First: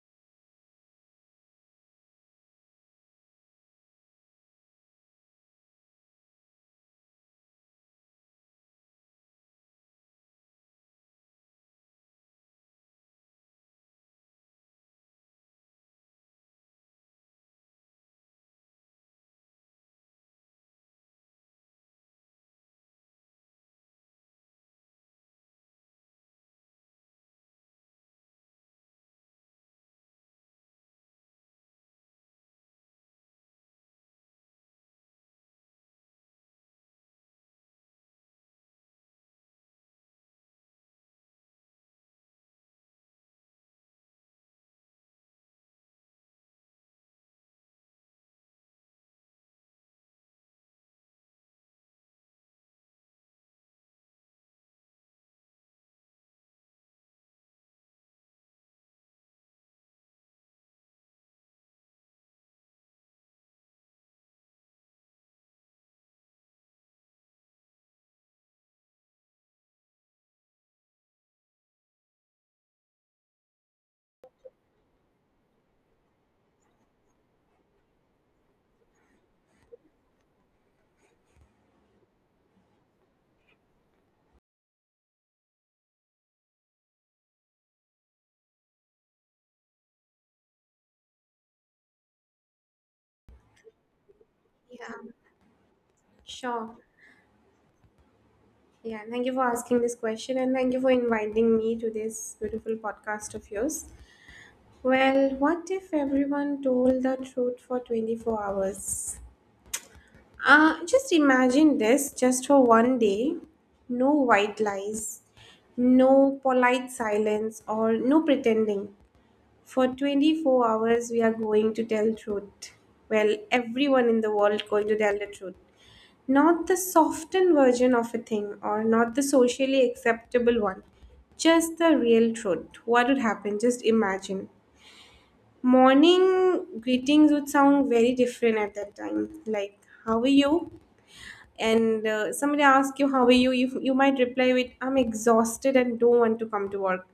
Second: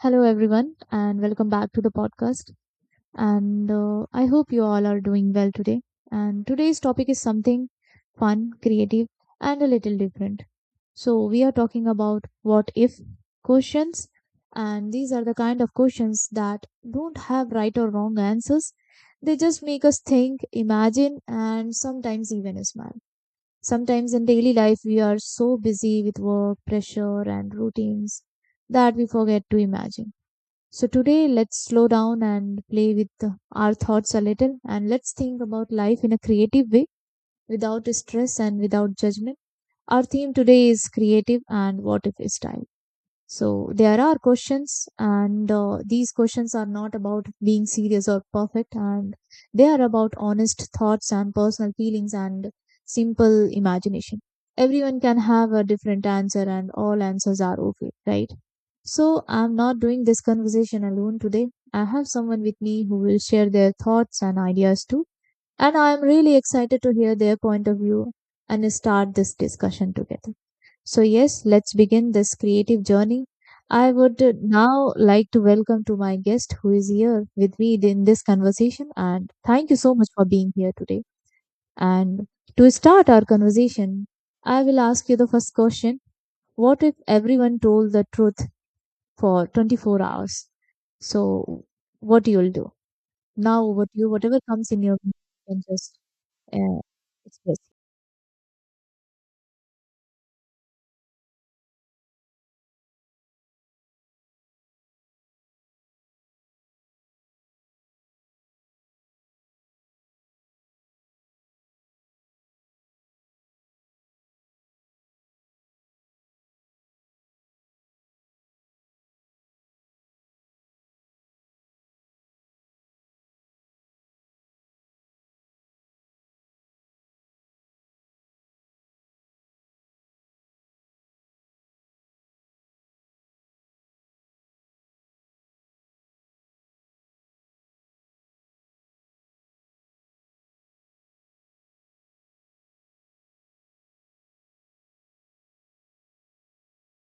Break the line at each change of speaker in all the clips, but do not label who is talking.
Hello, everyone, and welcome back to the podcast. And I hope you all are doing well today. And today's topic is something fun, creative, and a little different. So, we are talking about what if questions. And these are the kind of questions that don't have right or wrong answers. They just make us think, imagine, and sometimes even smile. Sometimes in daily life, we are so busy with work, pressure, and routines that we forget to imagine. So today let's slow down and play with our thoughts a little, and let's think about life in a creative way without stress and without judgment. Our theme today is creative and what if style. So there are questions, and these questions are not about being serious or perfect, and they are about honest thoughts and personal feelings and simple imagination. Everyone can have a different answer, and all answers are okay, right? So I'm not doing this conversation alone today. I have someone with me who will share their thoughts and ideas too. And I am really excited to hear their point of view and start this discussion together. So, yes, let's begin this creative journey. I would now like to welcome to my guest who is here with me in this conversation. And thank you so much for being here today. And to start our conversation, I will ask you the first question. What if everyone told the truth for 24 hours? So what you'll do? Now what you whatever comes in your
Yeah,
mind, you can just
sure.
uh, express.
Yeah, thank you for asking this question and thank you for inviting me to this beautiful podcast of yours. Well, what if everyone told the truth for 24 hours? Just imagine this just for one day. No white lies, no polite silence, or no pretending. For 24 hours, we are going to tell truth. Well, everyone in the world going to tell the truth. Not the softened version of a thing or not the socially acceptable one. Just the real truth. What would happen? Just imagine. Morning greetings would sound very different at that time. Like, how are you? And somebody asks you, how are you? You might reply with, I'm exhausted and don't want to come to work.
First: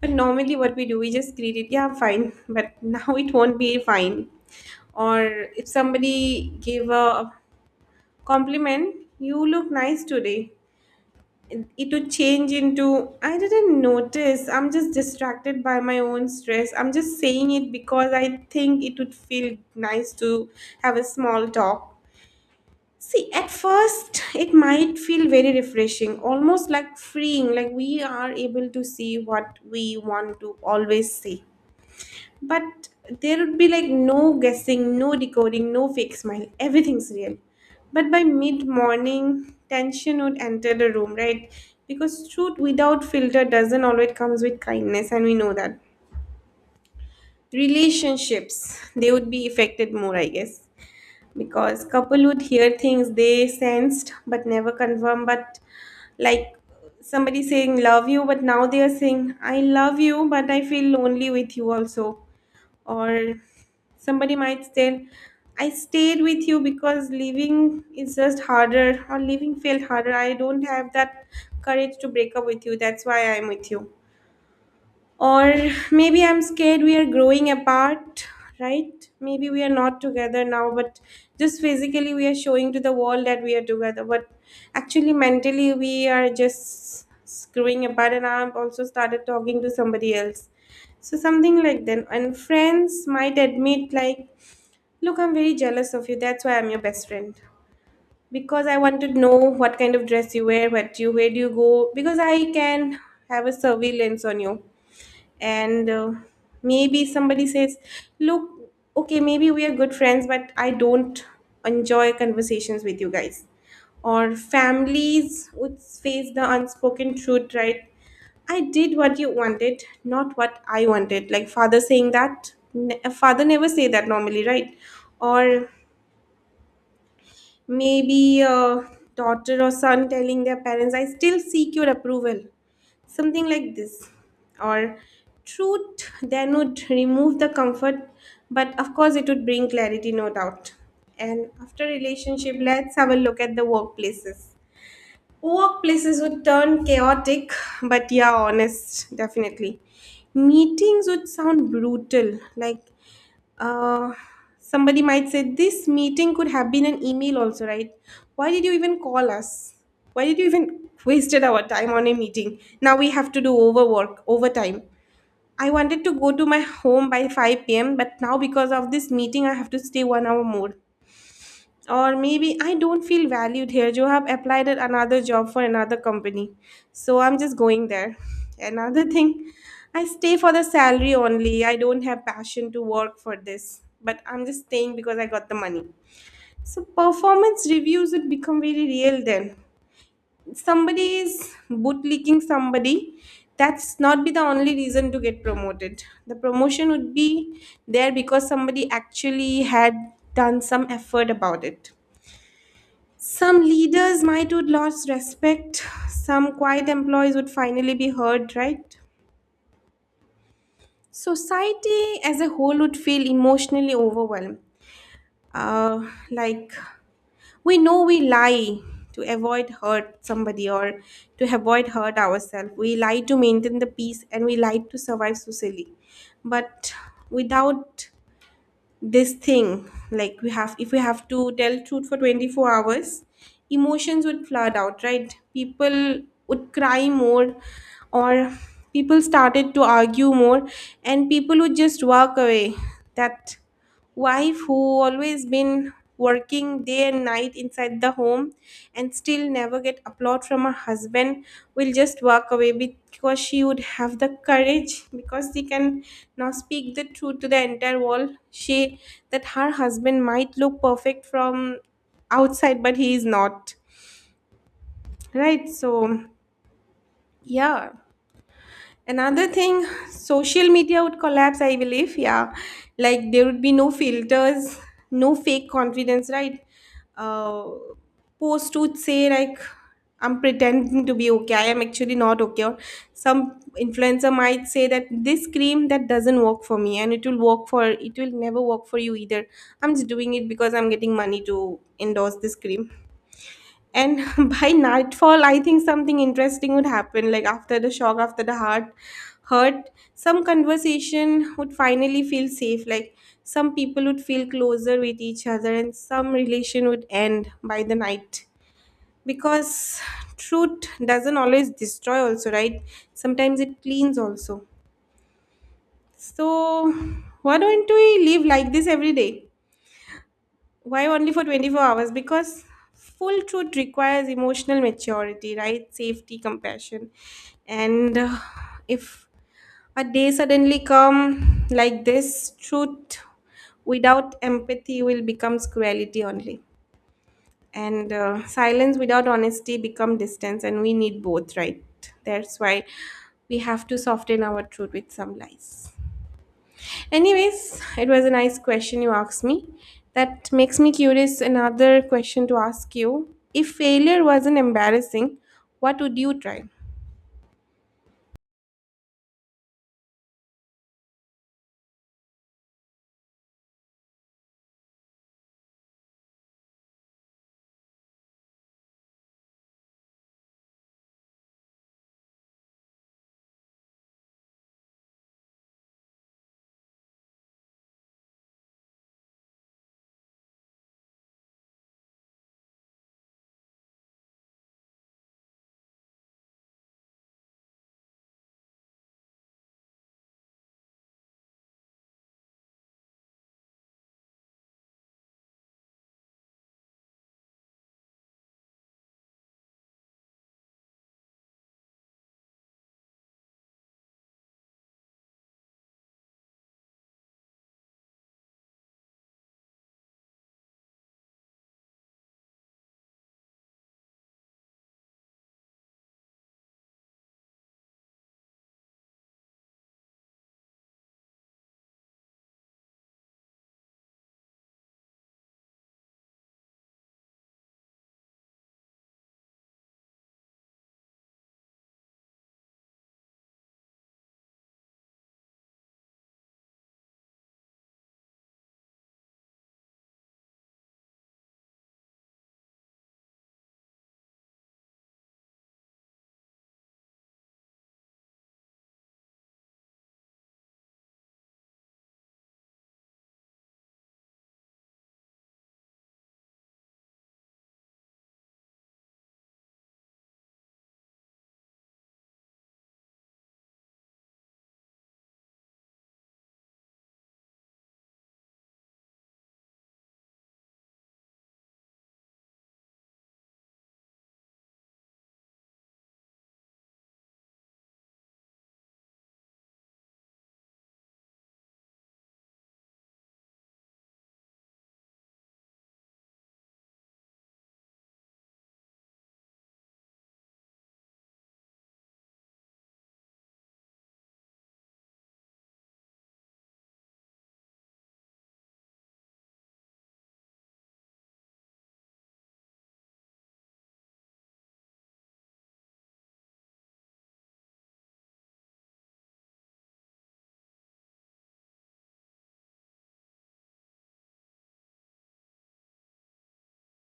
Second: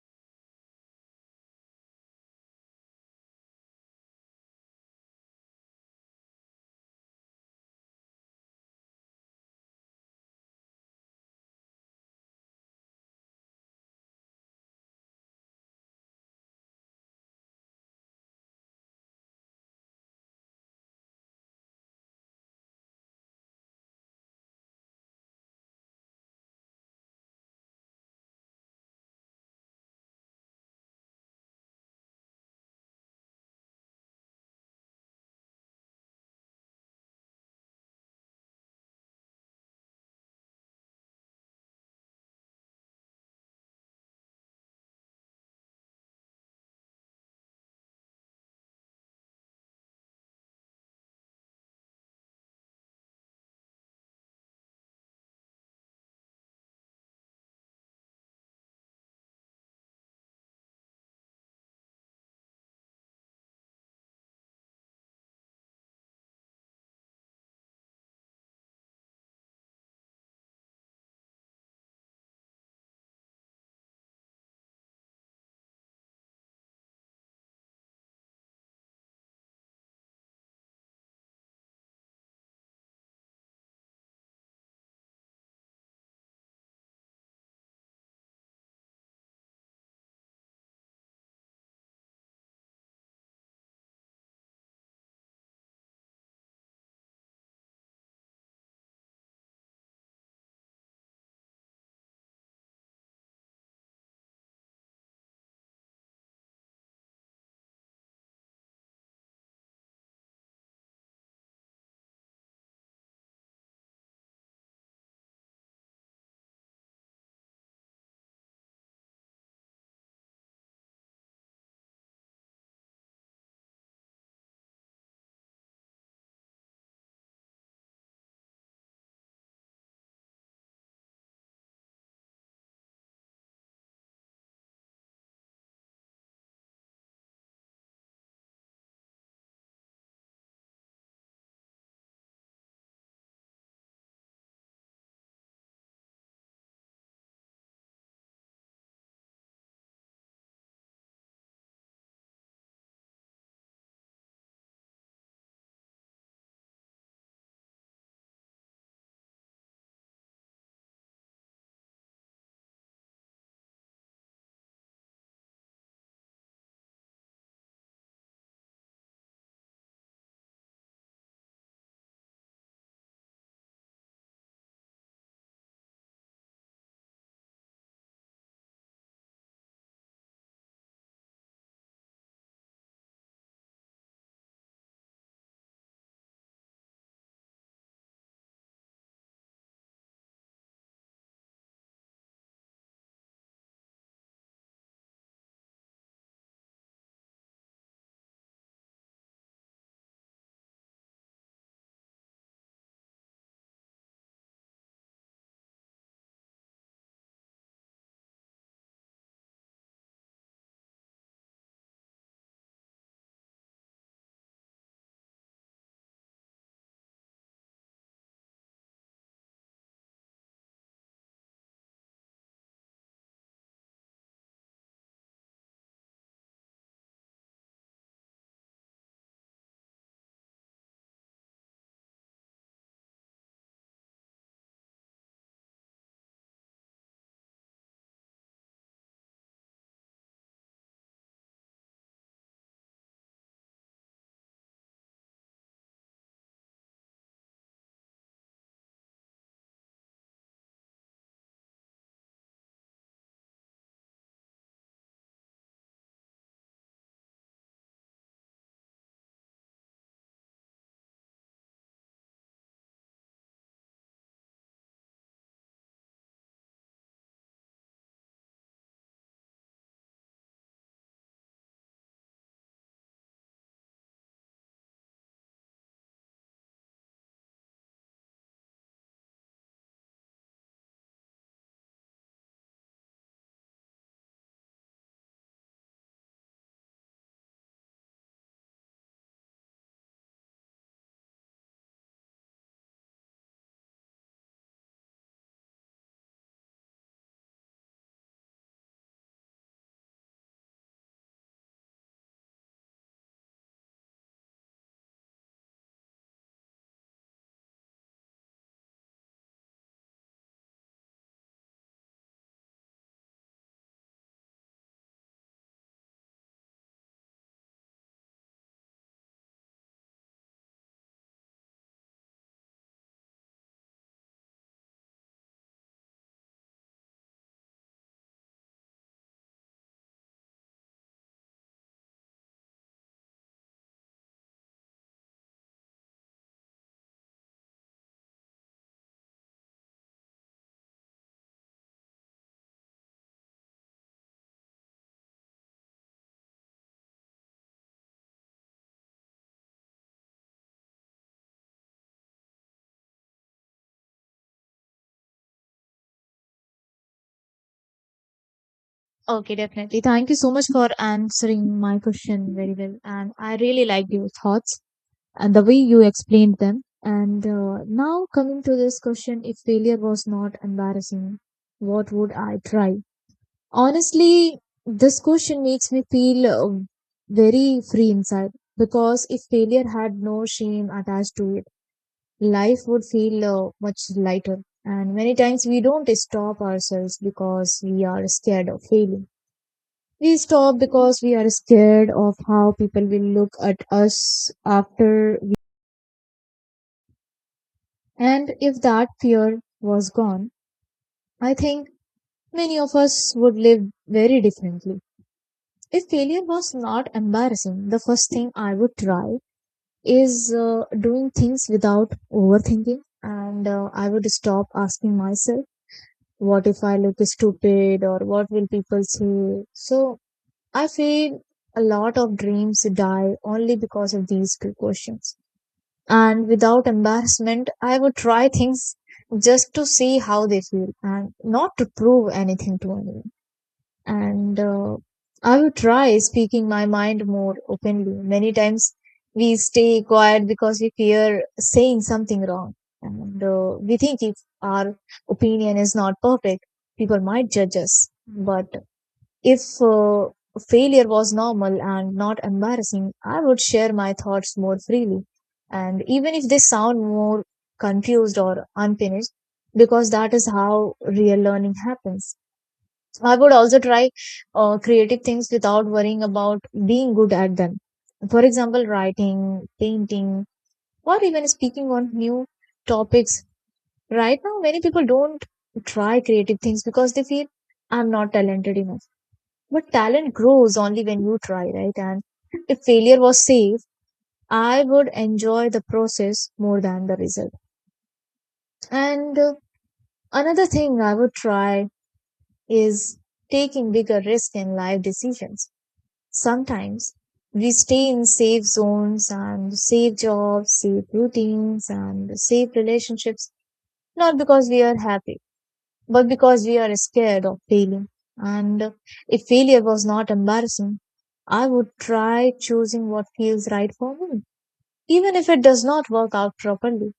But normally, what we do, we just greet it, yeah, I'm fine. But now it won't be fine. Or if somebody gave a compliment, you look nice today. It would change into I didn't notice. I'm just distracted by my own stress. I'm just saying it because I think it would feel nice to have a small talk. See, at first, it might feel very refreshing, almost like freeing, like we are able to see what we want to always say. But there would be like no guessing, no decoding, no fake smile. Everything's real. But by mid morning, tension would enter the room, right? Because truth without filter doesn't always comes with kindness, and we know that. Relationships, they would be affected more, I guess. Because couple would hear things they sensed but never confirm, but like somebody saying love you, but now they are saying I love you, but I feel lonely with you also, or somebody might tell I stayed with you because leaving is just harder, or leaving felt harder, I don't have that courage to break up with you, that's why I'm with you. Or maybe I'm scared we are growing apart, right? Maybe we are not together now, but just physically we are showing to the world that we are together. But actually, mentally, we are just growing apart, and I've also started talking to somebody else. So, something like that. And friends might admit, like, look, I'm very jealous of you. That's why I'm your best friend, because I want to know what kind of dress you wear, what you where do you go, because I can have a surveillance on you. And maybe somebody says, look, okay, maybe we are good friends but I don't enjoy conversations with you guys. Or families would face the unspoken truth, right? I did what you wanted, not what I wanted. Like father saying that, a father never say that normally, right? Or maybe a daughter or son telling their parents I still seek your approval, something like this. Or truth then would remove the comfort, but of course it would bring clarity, no doubt. And after relationship, let's have a look at the workplaces. Workplaces would turn chaotic, but yeah, honest definitely. Meetings would sound brutal. Like, uh, somebody might say this meeting could have been an email also, right? Why did you even call us? Why did you even wasted our time on a meeting? Now we have to do overwork, overtime. I wanted to go to my home by 5 p.m., but now because of this meeting, I have to stay one hour more. Or maybe I don't feel valued here, you have applied at another job for another company, so I'm just going there. Another thing, I stay for the salary only, I don't have passion to work for this but I'm just staying because I got the money. So performance reviews would become very real then. Somebody is bootlicking somebody, that's not be the only reason to get promoted. The promotion would be there because somebody actually had done some effort about it. Some leaders might would lose respect. Some quiet employees would finally be heard, right? Society as a whole would feel emotionally overwhelmed. Like we know we lie to avoid hurt somebody or to avoid hurt ourselves. We lie to maintain the peace and we lie to survive socially. But without this thing, like we have, if we have to tell truth for 24 hours, emotions would flood out, right? People would cry more, or people started to argue more, and people would just walk away. That wife who always been working day and night inside the home and still never get applaud from her husband will just walk away, because she would have the courage, because she can now speak the truth to the entire world, she that her husband might look perfect from outside but he is not, right? So yeah. Another thing, social media would collapse, I believe. Yeah. Like there would be no filters, no fake confidence, right? Uh, Post would say, like, I'm pretending to be okay. I am actually not okay. Or some influencer might say that this cream that doesn't work for me and it will work for, it will never work for you either. I'm just doing it because I'm getting money to endorse this cream. And by nightfall I think something interesting would happen, like after the shock, after the heart hurt, some conversation would finally feel safe. Like some people would feel closer with each other and some relation would end by the night, because truth doesn't always destroy also, right? Sometimes it cleans also. So why don't we live like this every day? Why only for 24 hours? Because full truth requires emotional maturity, right? Safety, compassion. And if a day suddenly come like this, truth without empathy will become cruelty only. And silence without honesty become distance and we need both, right? That's why we have to soften our truth with some lies. Anyways, it was a nice question you asked me. That makes me curious another question to ask you. If failure wasn't embarrassing, what would you try?
Okay, definitely. Thank you so much for answering my question very well. And I really liked your thoughts and the way you explained them. And Now coming to this question, if failure was not embarrassing, what would I try? Honestly, this question makes me feel very free inside, because if failure had no shame attached to it, life would feel much lighter. And many times we don't stop ourselves because we are scared of failing. We stop because we are scared of how people will look at us after we. And if that fear was gone, I think many of us would live very differently. If failure was not embarrassing, the first thing I would try is doing things without overthinking. And I would stop asking myself, what if I look stupid, or what will people say? So I feel a lot of dreams die only because of these two questions. And without embarrassment, I would try things just to see how they feel and not to prove anything to anyone. And I would try speaking my mind more openly. Many times we stay quiet because we fear saying something wrong, and we think if our opinion is not perfect, people might judge us. But if failure was normal and not embarrassing, I would share my thoughts more freely, and even if they sound more confused or unfinished, because that is how real learning happens. I would also try creative things without worrying about being good at them. For example, writing, painting, or even speaking on new topics. Right now, many people don't try creative things because they feel I'm not talented enough. But talent grows only when you try, right? And if failure was safe, I would enjoy the process more than the result. And Another thing I would try is taking bigger risk in life decisions. Sometimes we stay in safe zones and safe jobs, safe routines, and safe relationships, not because we are happy, but because we are scared of failing. And if failure was not embarrassing, I would try choosing what feels right for me, even if it does not work out properly.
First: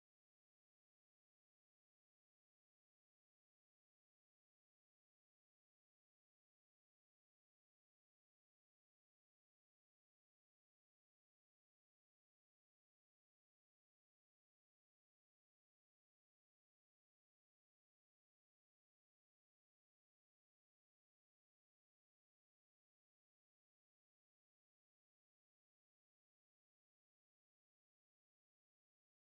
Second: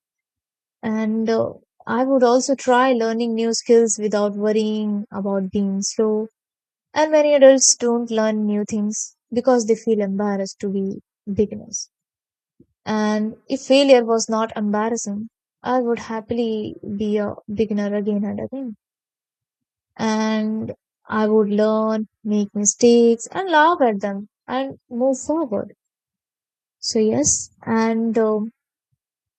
And I would also try learning new skills without worrying about being slow, and many adults don't learn new things because they feel embarrassed to be beginners. And if failure was not embarrassing, I would happily be a beginner again and again. And I would learn, make mistakes, and laugh at them and move forward. So, yes, and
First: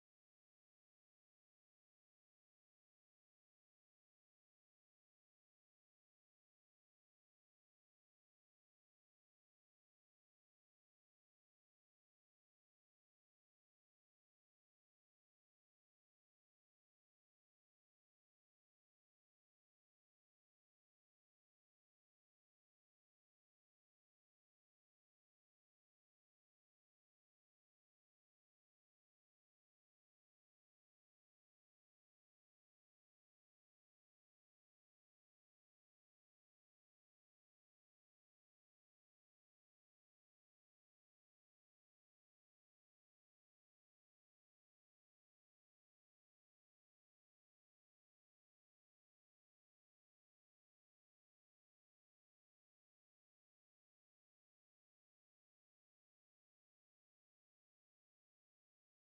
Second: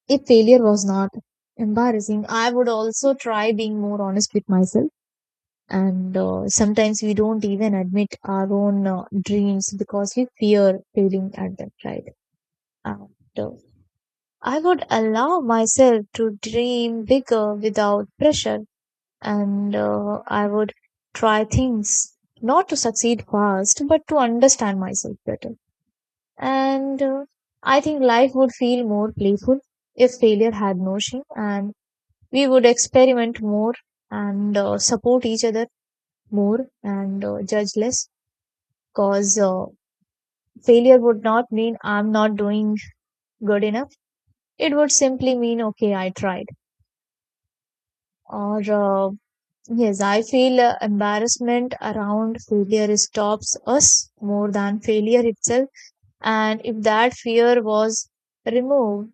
if failure was not embarrassing, I would also try being more honest with myself, and sometimes we don't even admit our own dreams because we fear failing at them, right? And I would allow myself to dream bigger without pressure, and I would try things not to succeed fast but to understand myself better. And I think life would feel more playful if failure had no shame, and we would experiment more and support each other more and judge less. Cause failure would not mean I'm not doing good enough. It would simply mean, okay, I tried. Or, yes, I feel embarrassment around failure stops us more than failure itself. And if that fear was removed,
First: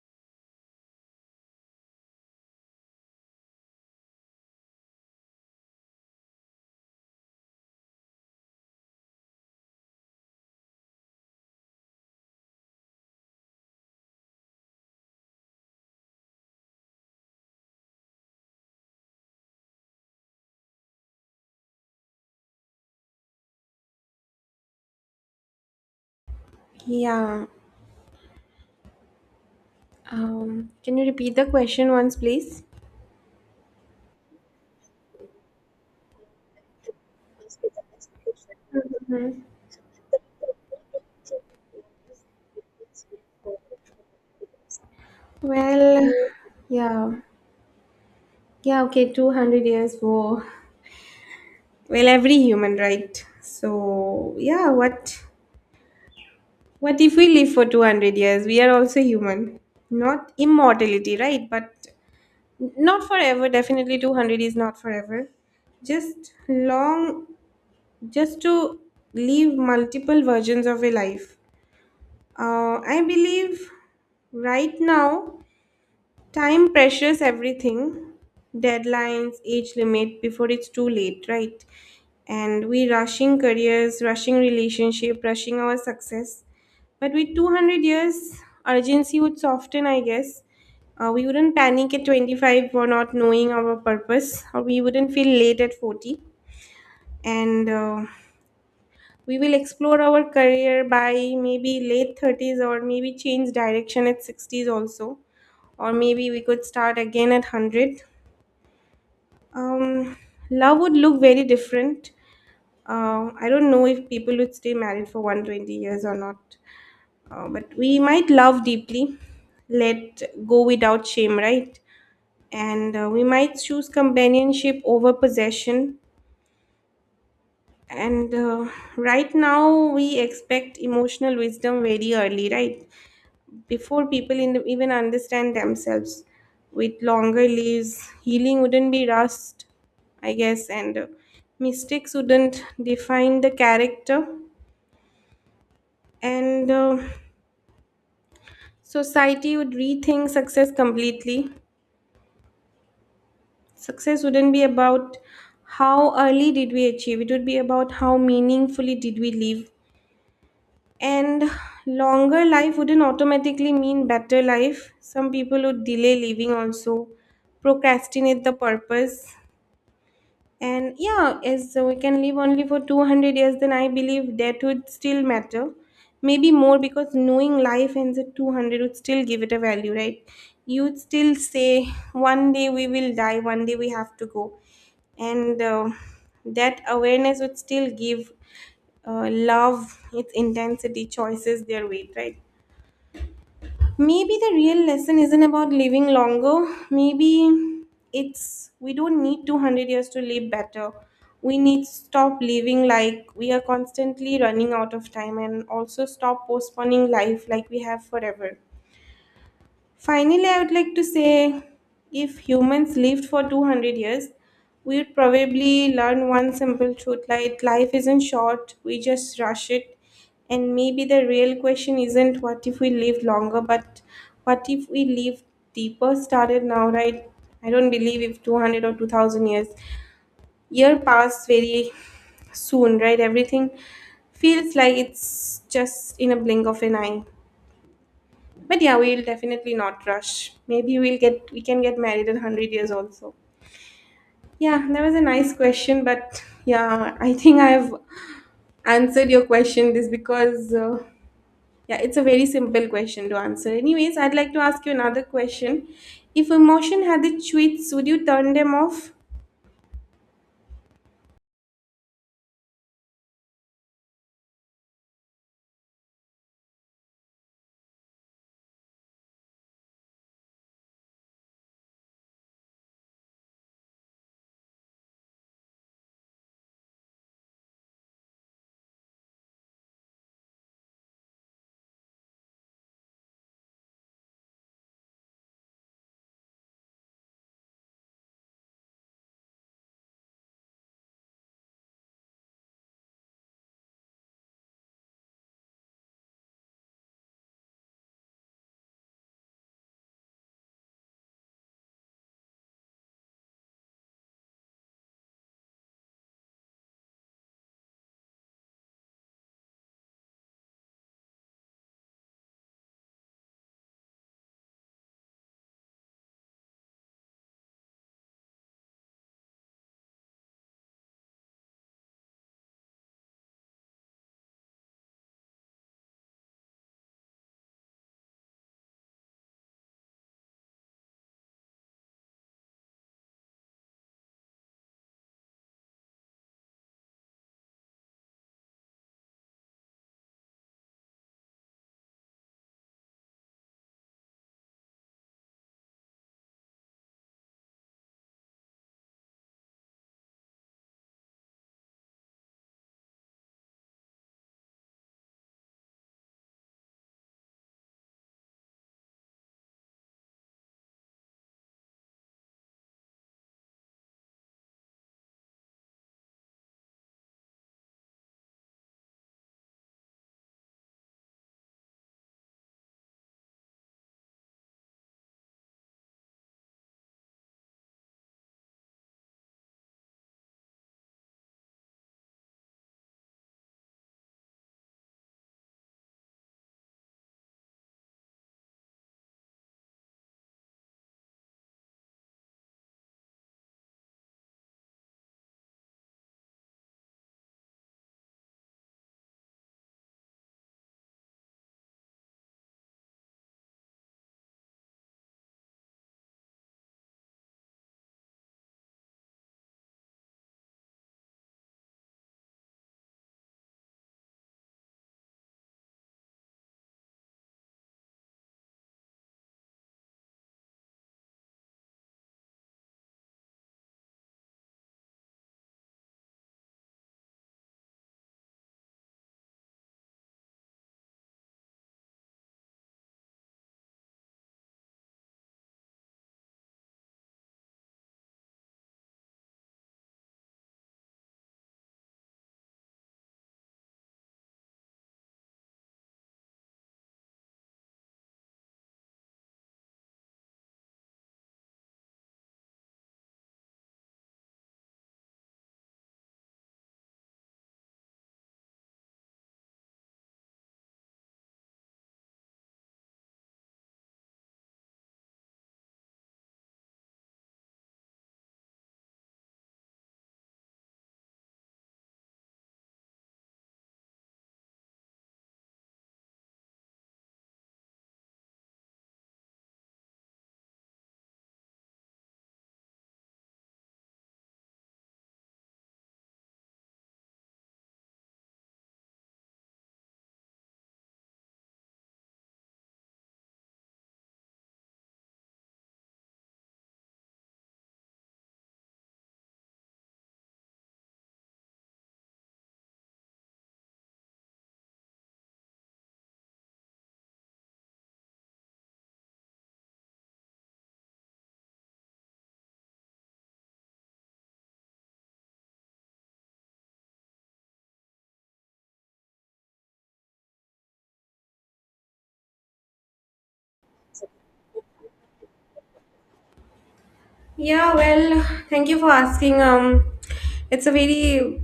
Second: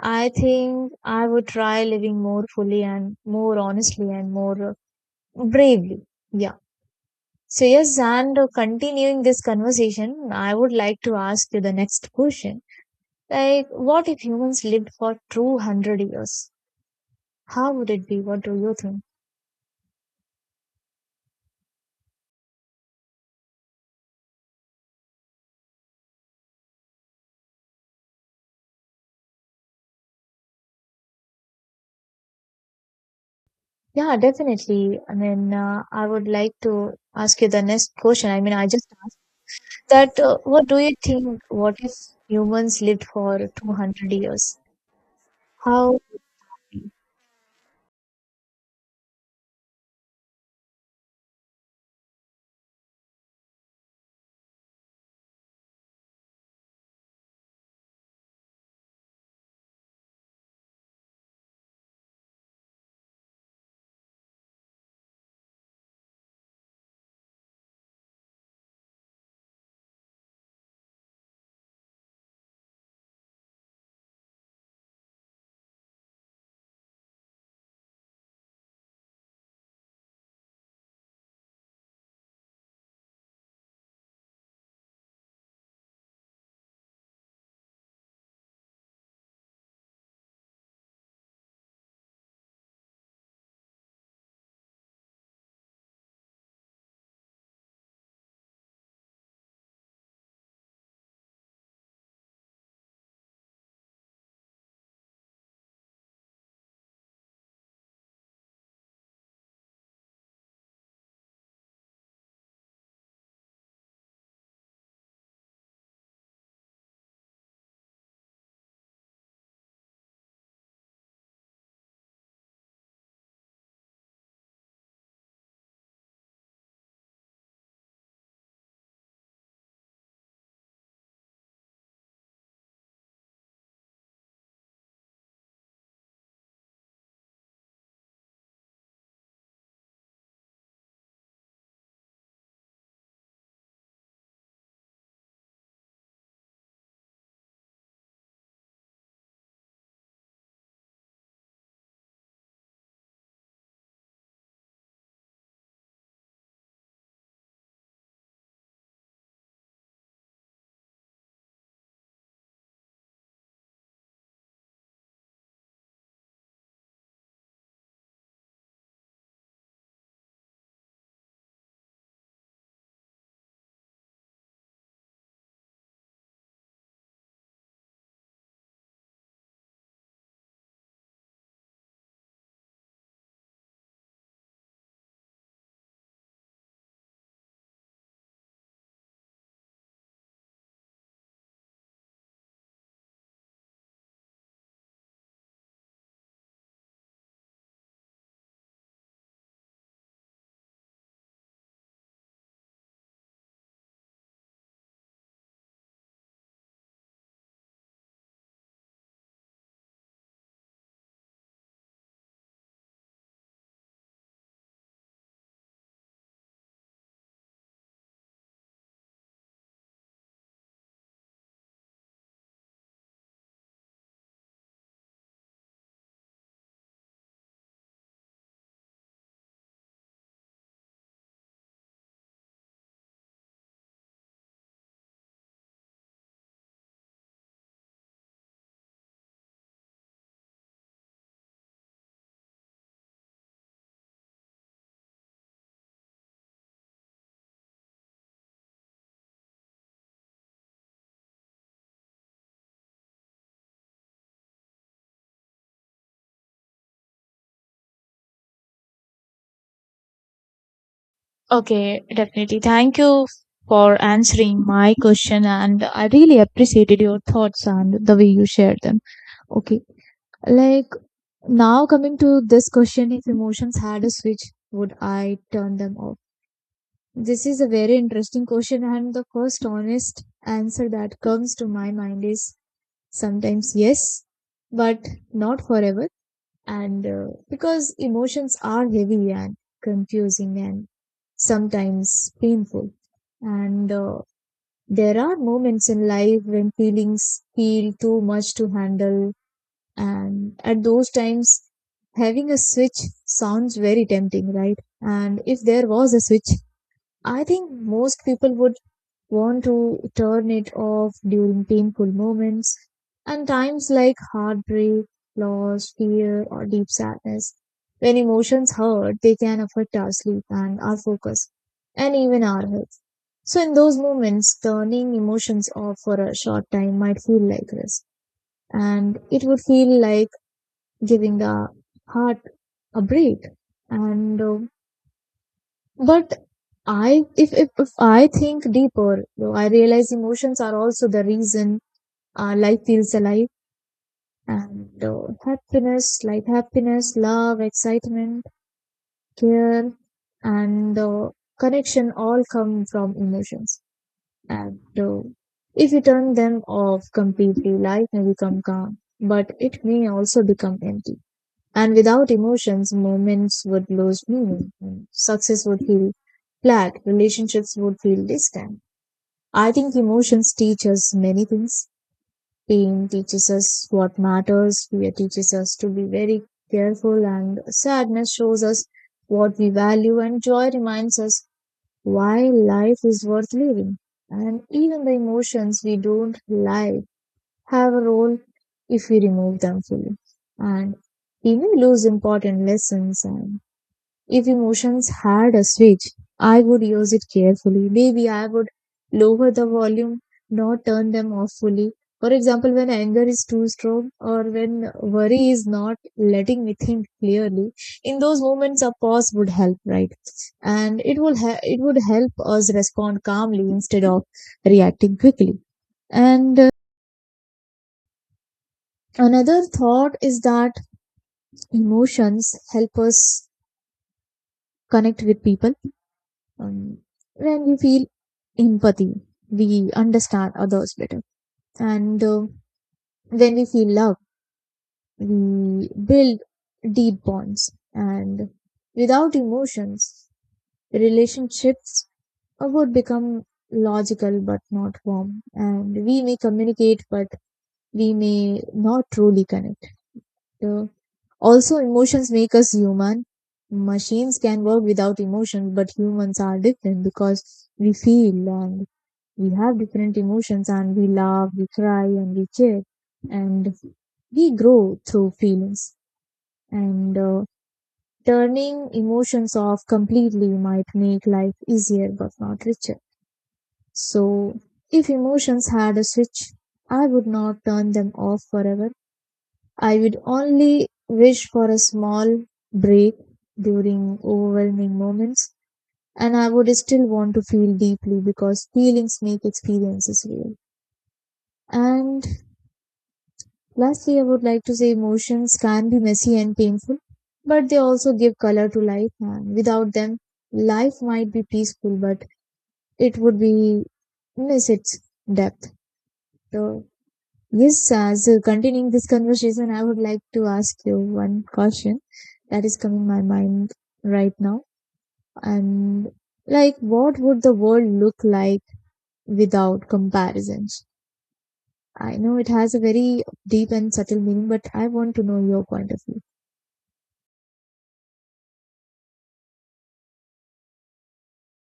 I think I would try living more fully and more honestly and more bravely. Yeah. So, yes, and continuing this conversation, I would like to ask you the next question. Like, what if humans lived for 200 years? How would it be? What do you think?
Yeah. Can you repeat the question once, please?
Yeah, definitely. I mean, I would like to ask you the next question. I mean, I just asked
Hmm.
that what do you think? What if humans lived for 200 years? How?
Well, yeah. Yeah, okay, 200 years war. Well, every human, right? So, yeah, what if we live for 200 years? We are also human. Not immortality, right? But not forever, definitely 200 is not forever, just long, just to live multiple versions of a life. I believe right now time pressures everything, deadlines, age limit before it's too late, right? And we rushing careers, rushing relationship, rushing our success. But with 200 years, urgency would soften, I guess. We wouldn't panic at 25 for not knowing our purpose, or we wouldn't feel late at 40. And we will explore our career by maybe late 30s or maybe change direction at 60s also, or maybe we could start again at 100. um, Love would look very different. I don't know if people would stay married for 120 years or not. But we might love deeply, let go without shame, right? And we might choose companionship over possession. And right now we expect emotional wisdom very early, right? Before people in even understand themselves. With longer lives, healing wouldn't be rushed, I guess, and mistakes wouldn't define the character, and society would rethink success completely. Success wouldn't be about how early did we achieve, it would be about how meaningfully did we live. And longer life wouldn't automatically mean better life. Some people would delay living also, procrastinate the purpose. And yeah, as so we can live only for 200 years, then I believe that would still matter. Maybe more, because knowing life ends at 200 would still give it a value, right? You'd still say, one day we will die, one day we have to go. And that awareness would still give love, its intensity, choices, their weight, right? Maybe the real lesson isn't about living longer. Maybe it's we don't need 200 years to live better. We need to stop living like we are constantly running out of time and also stop postponing life like we have forever. Finally, I would like to say if humans lived for 200 years, we would probably learn one simple truth, like life isn't short, we just rush it. And maybe the real question isn't what if we live longer, but what if we live deeper started now, right? I don't believe if 200 or 2000 years year pass very soon, right? Everything feels like it's just in a blink of an eye. But yeah, we'll definitely not rush. Maybe we can get married at 100 years also. Yeah, that was a nice question, but yeah, I think I've answered your question. This because yeah, it's a very simple question to answer. Anyways, I'd like to ask you another question. If emotion had the tweets, would you turn them off?
Okay, definitely. Thank you for answering my question, and I really appreciated your thoughts and the way you shared them. Okay, like now coming to this question, if emotions had a switch, would I turn them off? This is a very interesting question, and the first honest answer that comes to my mind is sometimes yes, but not forever. And because emotions are heavy and confusing and sometimes painful. And there are moments in life when feelings feel too much to handle, and at those times, having a switch sounds very tempting, right? And if there was a switch, I think most people would want to turn it off during painful moments and times like heartbreak, loss, fear, or deep sadness. When emotions hurt, they can affect our sleep and our focus, and even our health. So, in those moments, turning emotions off for a short time might feel like rest, and it would feel like giving the heart a break. And uh, but i if, if if i think deeper, though, I realize emotions are also the reason life feels alive. And happiness, love, excitement, care, and connection all come from emotions. And if you turn them off completely, life may become calm, but it may also become empty. And without emotions, moments would lose meaning. Success would feel flat. Relationships would feel distant. I think emotions teach us many things. Pain teaches us what matters. Fear teaches us to be very careful. And sadness shows us what we value. And joy reminds us why life is worth living. And even the emotions we don't like have a role. If we remove them fully, and even lose important lessons. And if emotions had a switch, I would use it carefully. Maybe I would lower the volume, not turn them off fully. For example, when anger is too strong, or when worry is not letting me think clearly, in those moments a pause would help, right? And it would help us respond calmly instead of reacting quickly. And another thought is that emotions help us connect with people. um, when we feel empathy, we understand others better. And when we feel love, we build deep bonds. And without emotions, relationships would become logical but not warm, and we may communicate but we may not truly connect. Uh, Also emotions make us human. Machines can work without emotion, but humans are different because we feel, and we have different emotions, and we laugh, we cry, and we cheer, and we grow through feelings. And turning emotions off completely might make life easier but not richer. So, if emotions had a switch, I would not turn them off forever. I would only wish for a small break during overwhelming moments, and I would still want to feel deeply because feelings make experiences real. And lastly, I would like to say emotions can be messy and painful, but they also give color to life, and without them, life might be peaceful, but it would be miss its depth. So, yes, as continuing this conversation, I would like to ask you one question that is coming my mind right now. And like, what would the world look like without comparisons? I know it has a very deep and subtle meaning, but I want to know your point of view.
Yeah, well, thank you for asking. It's a very.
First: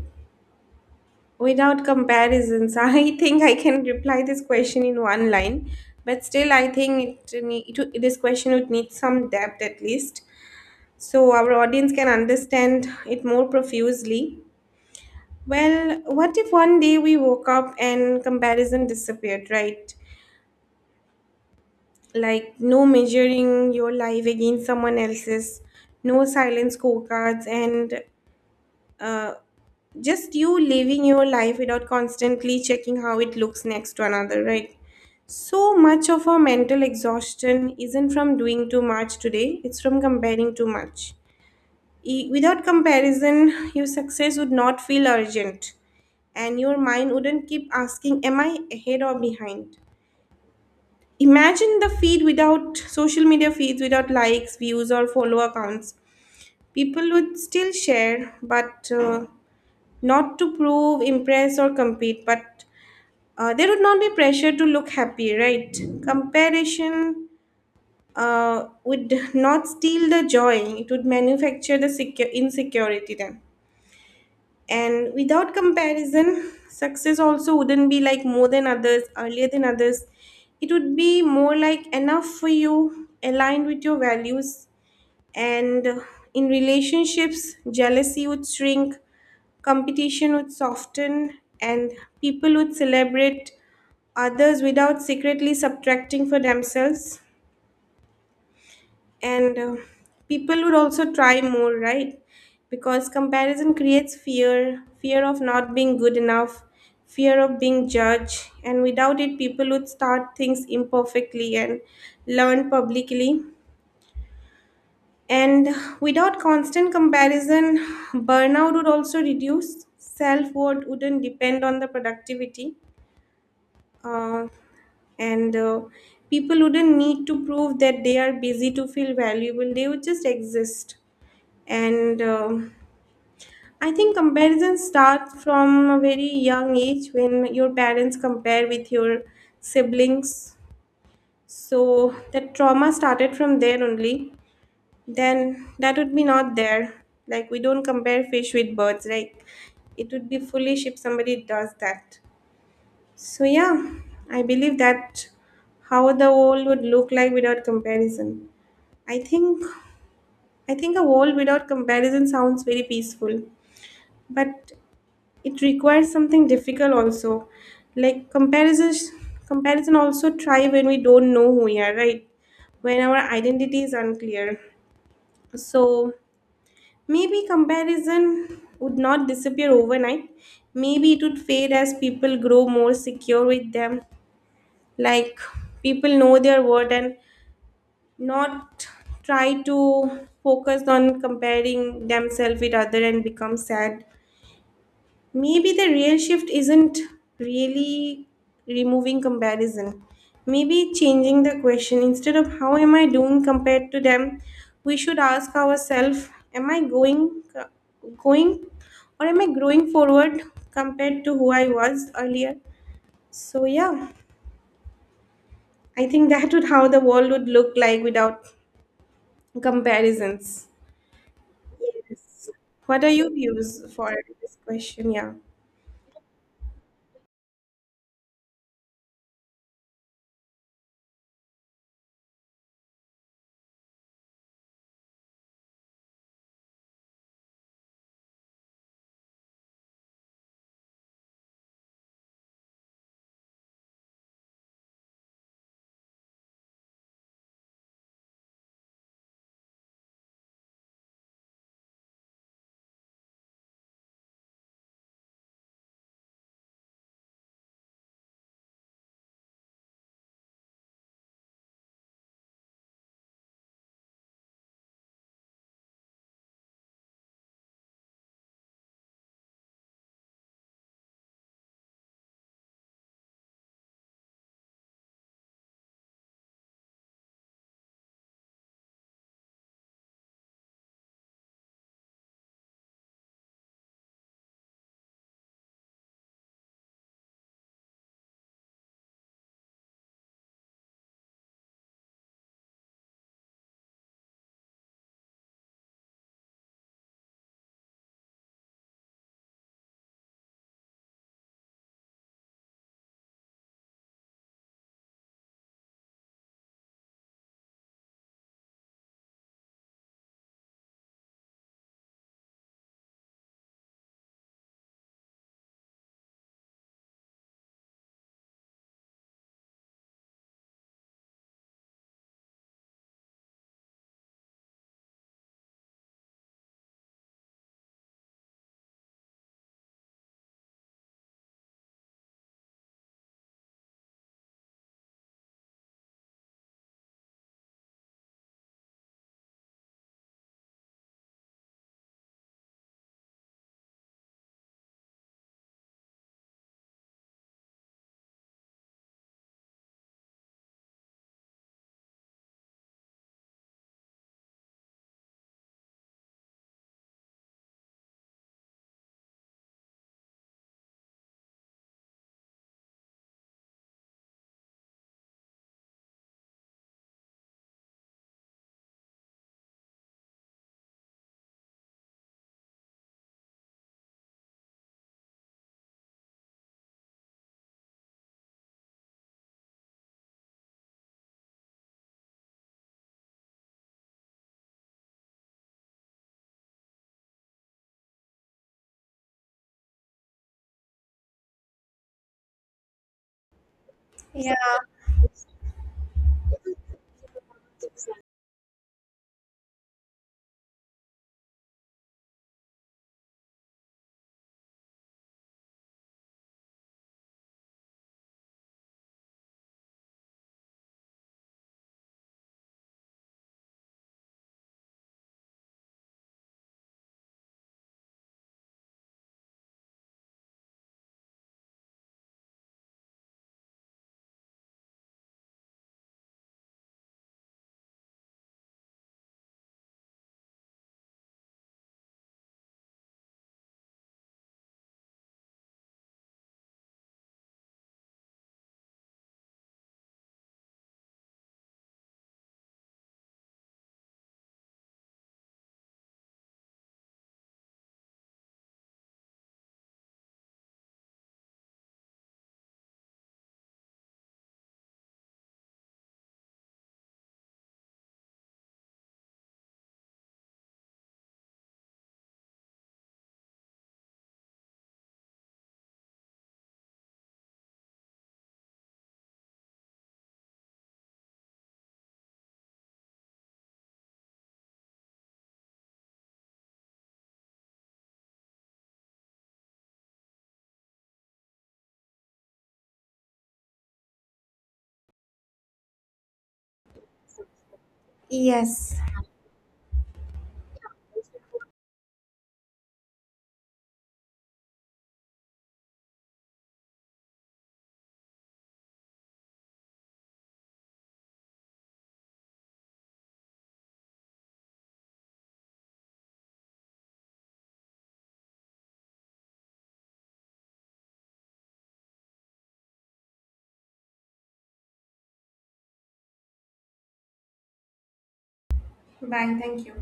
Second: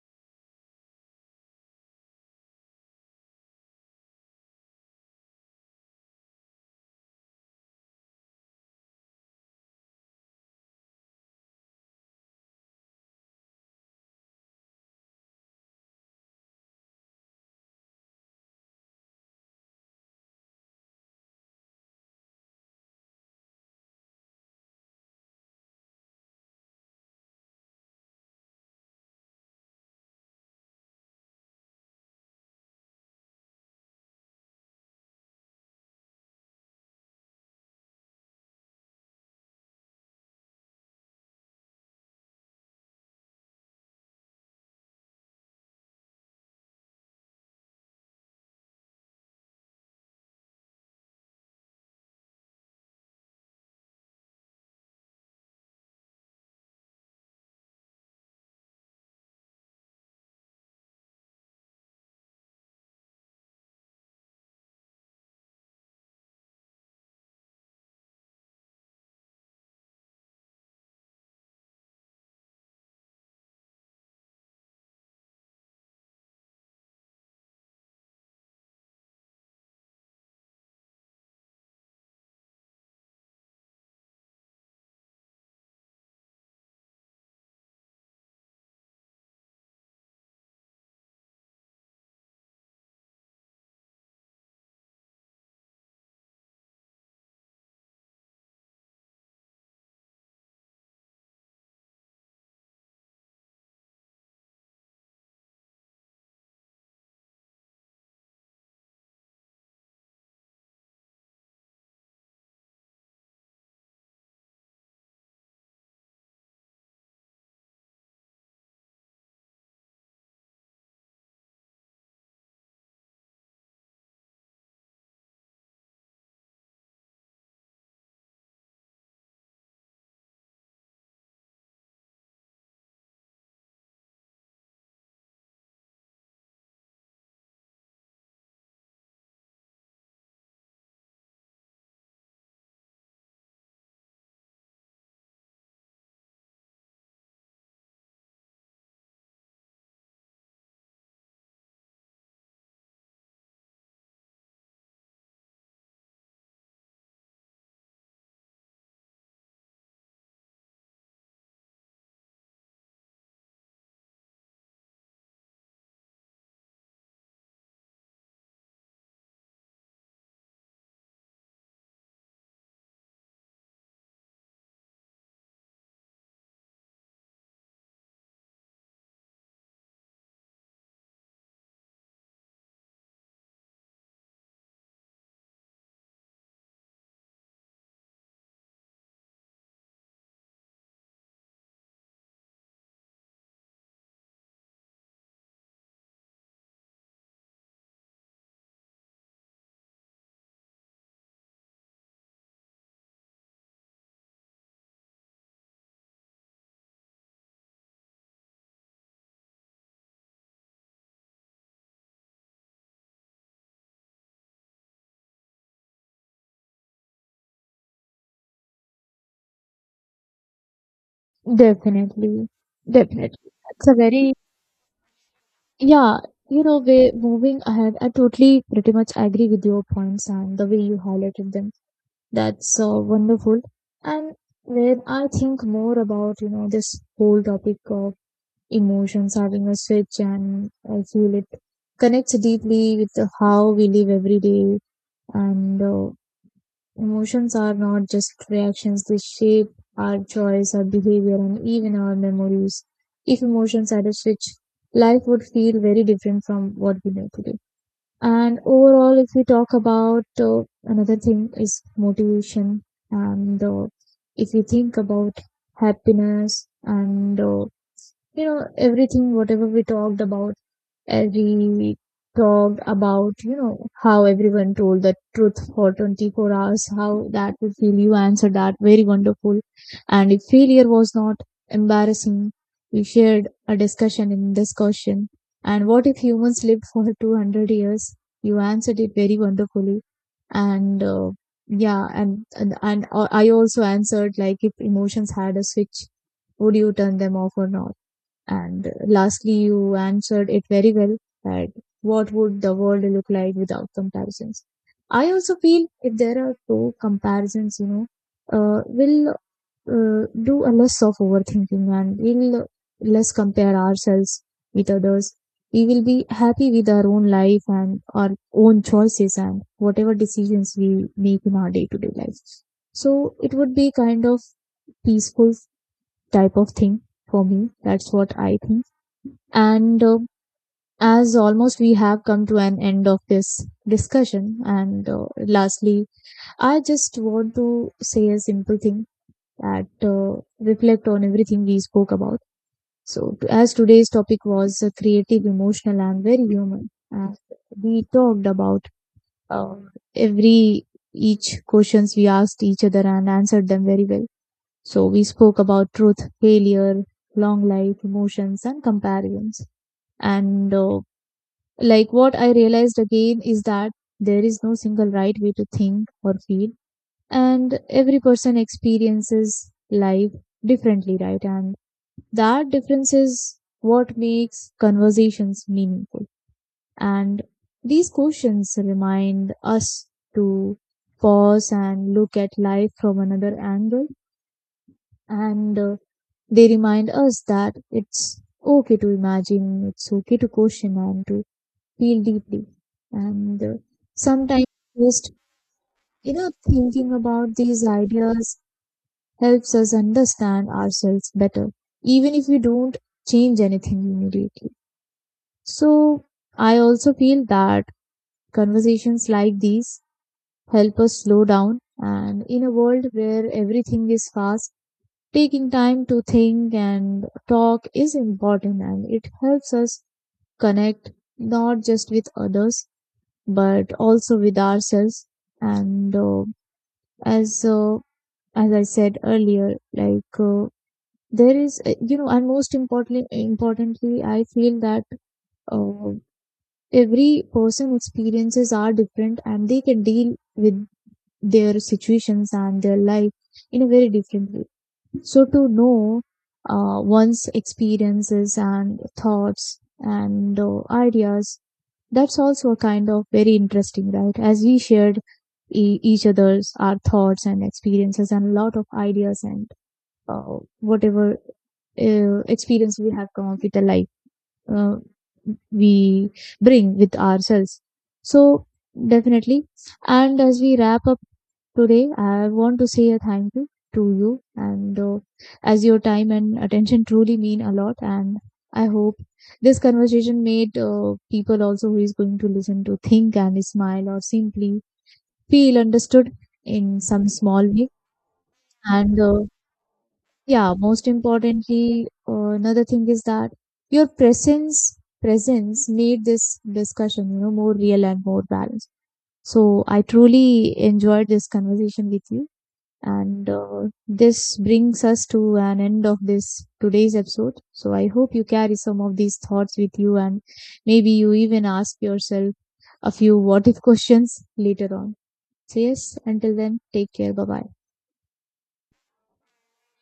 Without comparisons, I think I can reply this question in one line, but still, I think it, this question would need some depth at least, so our audience can understand it more profusely. Well, what if one day we woke up and comparison disappeared, right? Like no measuring your life against someone else's, no silent scorecards, and uh, just you living your life without constantly checking how it looks next to another, right? So much of our mental exhaustion isn't from doing too much today, it's from comparing too much. Without comparison, your success would not feel urgent and your mind wouldn't keep asking, am I ahead or behind? Imagine the feed without social media feeds, without likes, views, or follower counts. People would still share, but not to prove, impress, or compete, but there would not be pressure to look happy, right? Comparison would not steal the joy, it would manufacture the insecurity then. And without comparison, success also wouldn't be like more than others, earlier than others. It would be more like enough for you, aligned with your values. And in relationships, jealousy would shrink, competition would soften, and people would celebrate others without secretly subtracting for themselves. And people would also try more, right? Because comparison creates fear of not being good enough, fear of being judged. And without it, people would start things imperfectly and learn publicly. And without constant comparison, burnout would also reduce. Self worth wouldn't depend on the productivity, uh, and people wouldn't need to prove that they are busy to feel valuable. They would just exist. And I think comparison starts from a very young age when your parents compare with your siblings. So that trauma started from there only, then that would be not there. Like we don't compare fish with birds. Like it would be foolish if somebody does that. So yeah, I believe that how the world would look like without comparison. I think I think a world without comparison sounds very peaceful, but it requires something difficult also. Like comparison also try when we don't know who we are, right? When our identity is unclear. So maybe comparison would not disappear overnight. Maybe it would fade as people grow more secure with them. Like people know their worth and not try to focus on comparing themselves with other and become sad. Maybe the real shift isn't really removing comparison. Maybe changing the question, instead of how am I doing compared to them, we should ask ourselves am I going or am I growing forward compared to who I was earlier? So yeah, I think that would how the world would look like without comparisons.
Definitely,
What are your
definitely.
views
It's a
for
very,
this question? Yeah.
yeah, you know, way moving ahead. I totally pretty much agree with your points and the way you highlighted them. That's wonderful. And when I think more about, you know, this whole topic of emotions having a switch, and I feel it connects deeply with the how we live every day. And Emotions are not just reactions, they shape our choice, our behavior, and even our memories. If emotions had a switch, life would feel very different from what we know today. And overall, if we talk about another thing is motivation, and if we think about happiness and you know everything whatever we talked about we talked about, you know, how everyone told the truth for 24 hours, how that would feel. You answered that very wonderful. And if failure was not embarrassing, we shared a discussion in discussion. And what if humans lived for 200 years? You answered it very wonderfully. And uh, yeah and, and and uh, I also answered, like, if emotions had a switch, would you turn them off or not? And lastly, you answered it very well that what would the world look like without comparisons? I also feel if there are two comparisons, we'll do a less of overthinking, and we'll less compare ourselves with others. We will be happy with our own life and our own choices and whatever decisions we make in our day to day life. So it would be kind of peaceful type of thing for me. That's what I think. And As almost we have come to an end of this discussion, and lastly, I just want to say a simple thing, that reflect on everything we spoke about. So, as today's topic was creative, emotional, and very human, and we talked about uh, every each questions we asked each other and answered them very well. So, we spoke about truth, failure, long life, emotions, and comparisons. And Like, what I realized again is that there is no single right way to think or feel, and every person experiences life differently, right? And that difference is what makes conversations meaningful. And these questions remind us to pause and look at life from another angle, and they remind us that it's okay to imagine, it's okay to question, and to feel deeply. And
Yeah.
Sometimes just, you know, thinking about these ideas helps us understand ourselves better, even if we don't change anything immediately. So I also feel that conversations like these help us slow down. And in a world where everything is fast, taking time to think and talk is important, and it helps us connect not just with others but also with ourselves. And as As I said earlier, like, there is, and most importantly, importantly, I feel that uh, every person experiences are different, and they can deal with their situations and their life in a very different way. So, to know one's experiences and thoughts and ideas, that's also kind of very interesting, right? As we shared each other's our thoughts and experiences and a lot of ideas, and whatever experience we have come up with the life, uh, we bring with ourselves. So definitely, and as we wrap up today, I want to say a thank you to you, and as your time and attention truly mean a lot. And I hope this conversation made people also who is going to listen to think and smile or simply feel understood in some small way.
Yes.
And Yeah, most importantly, another thing is that your presence made this discussion, you know, more real and more balanced. So I truly enjoyed this conversation with you, and this brings us to an end of this today's episode. So I hope you carry some of these thoughts with you, and maybe you even ask yourself a few what if questions later on. So yes, until then, take care. Bye bye.
Bye. Thank you.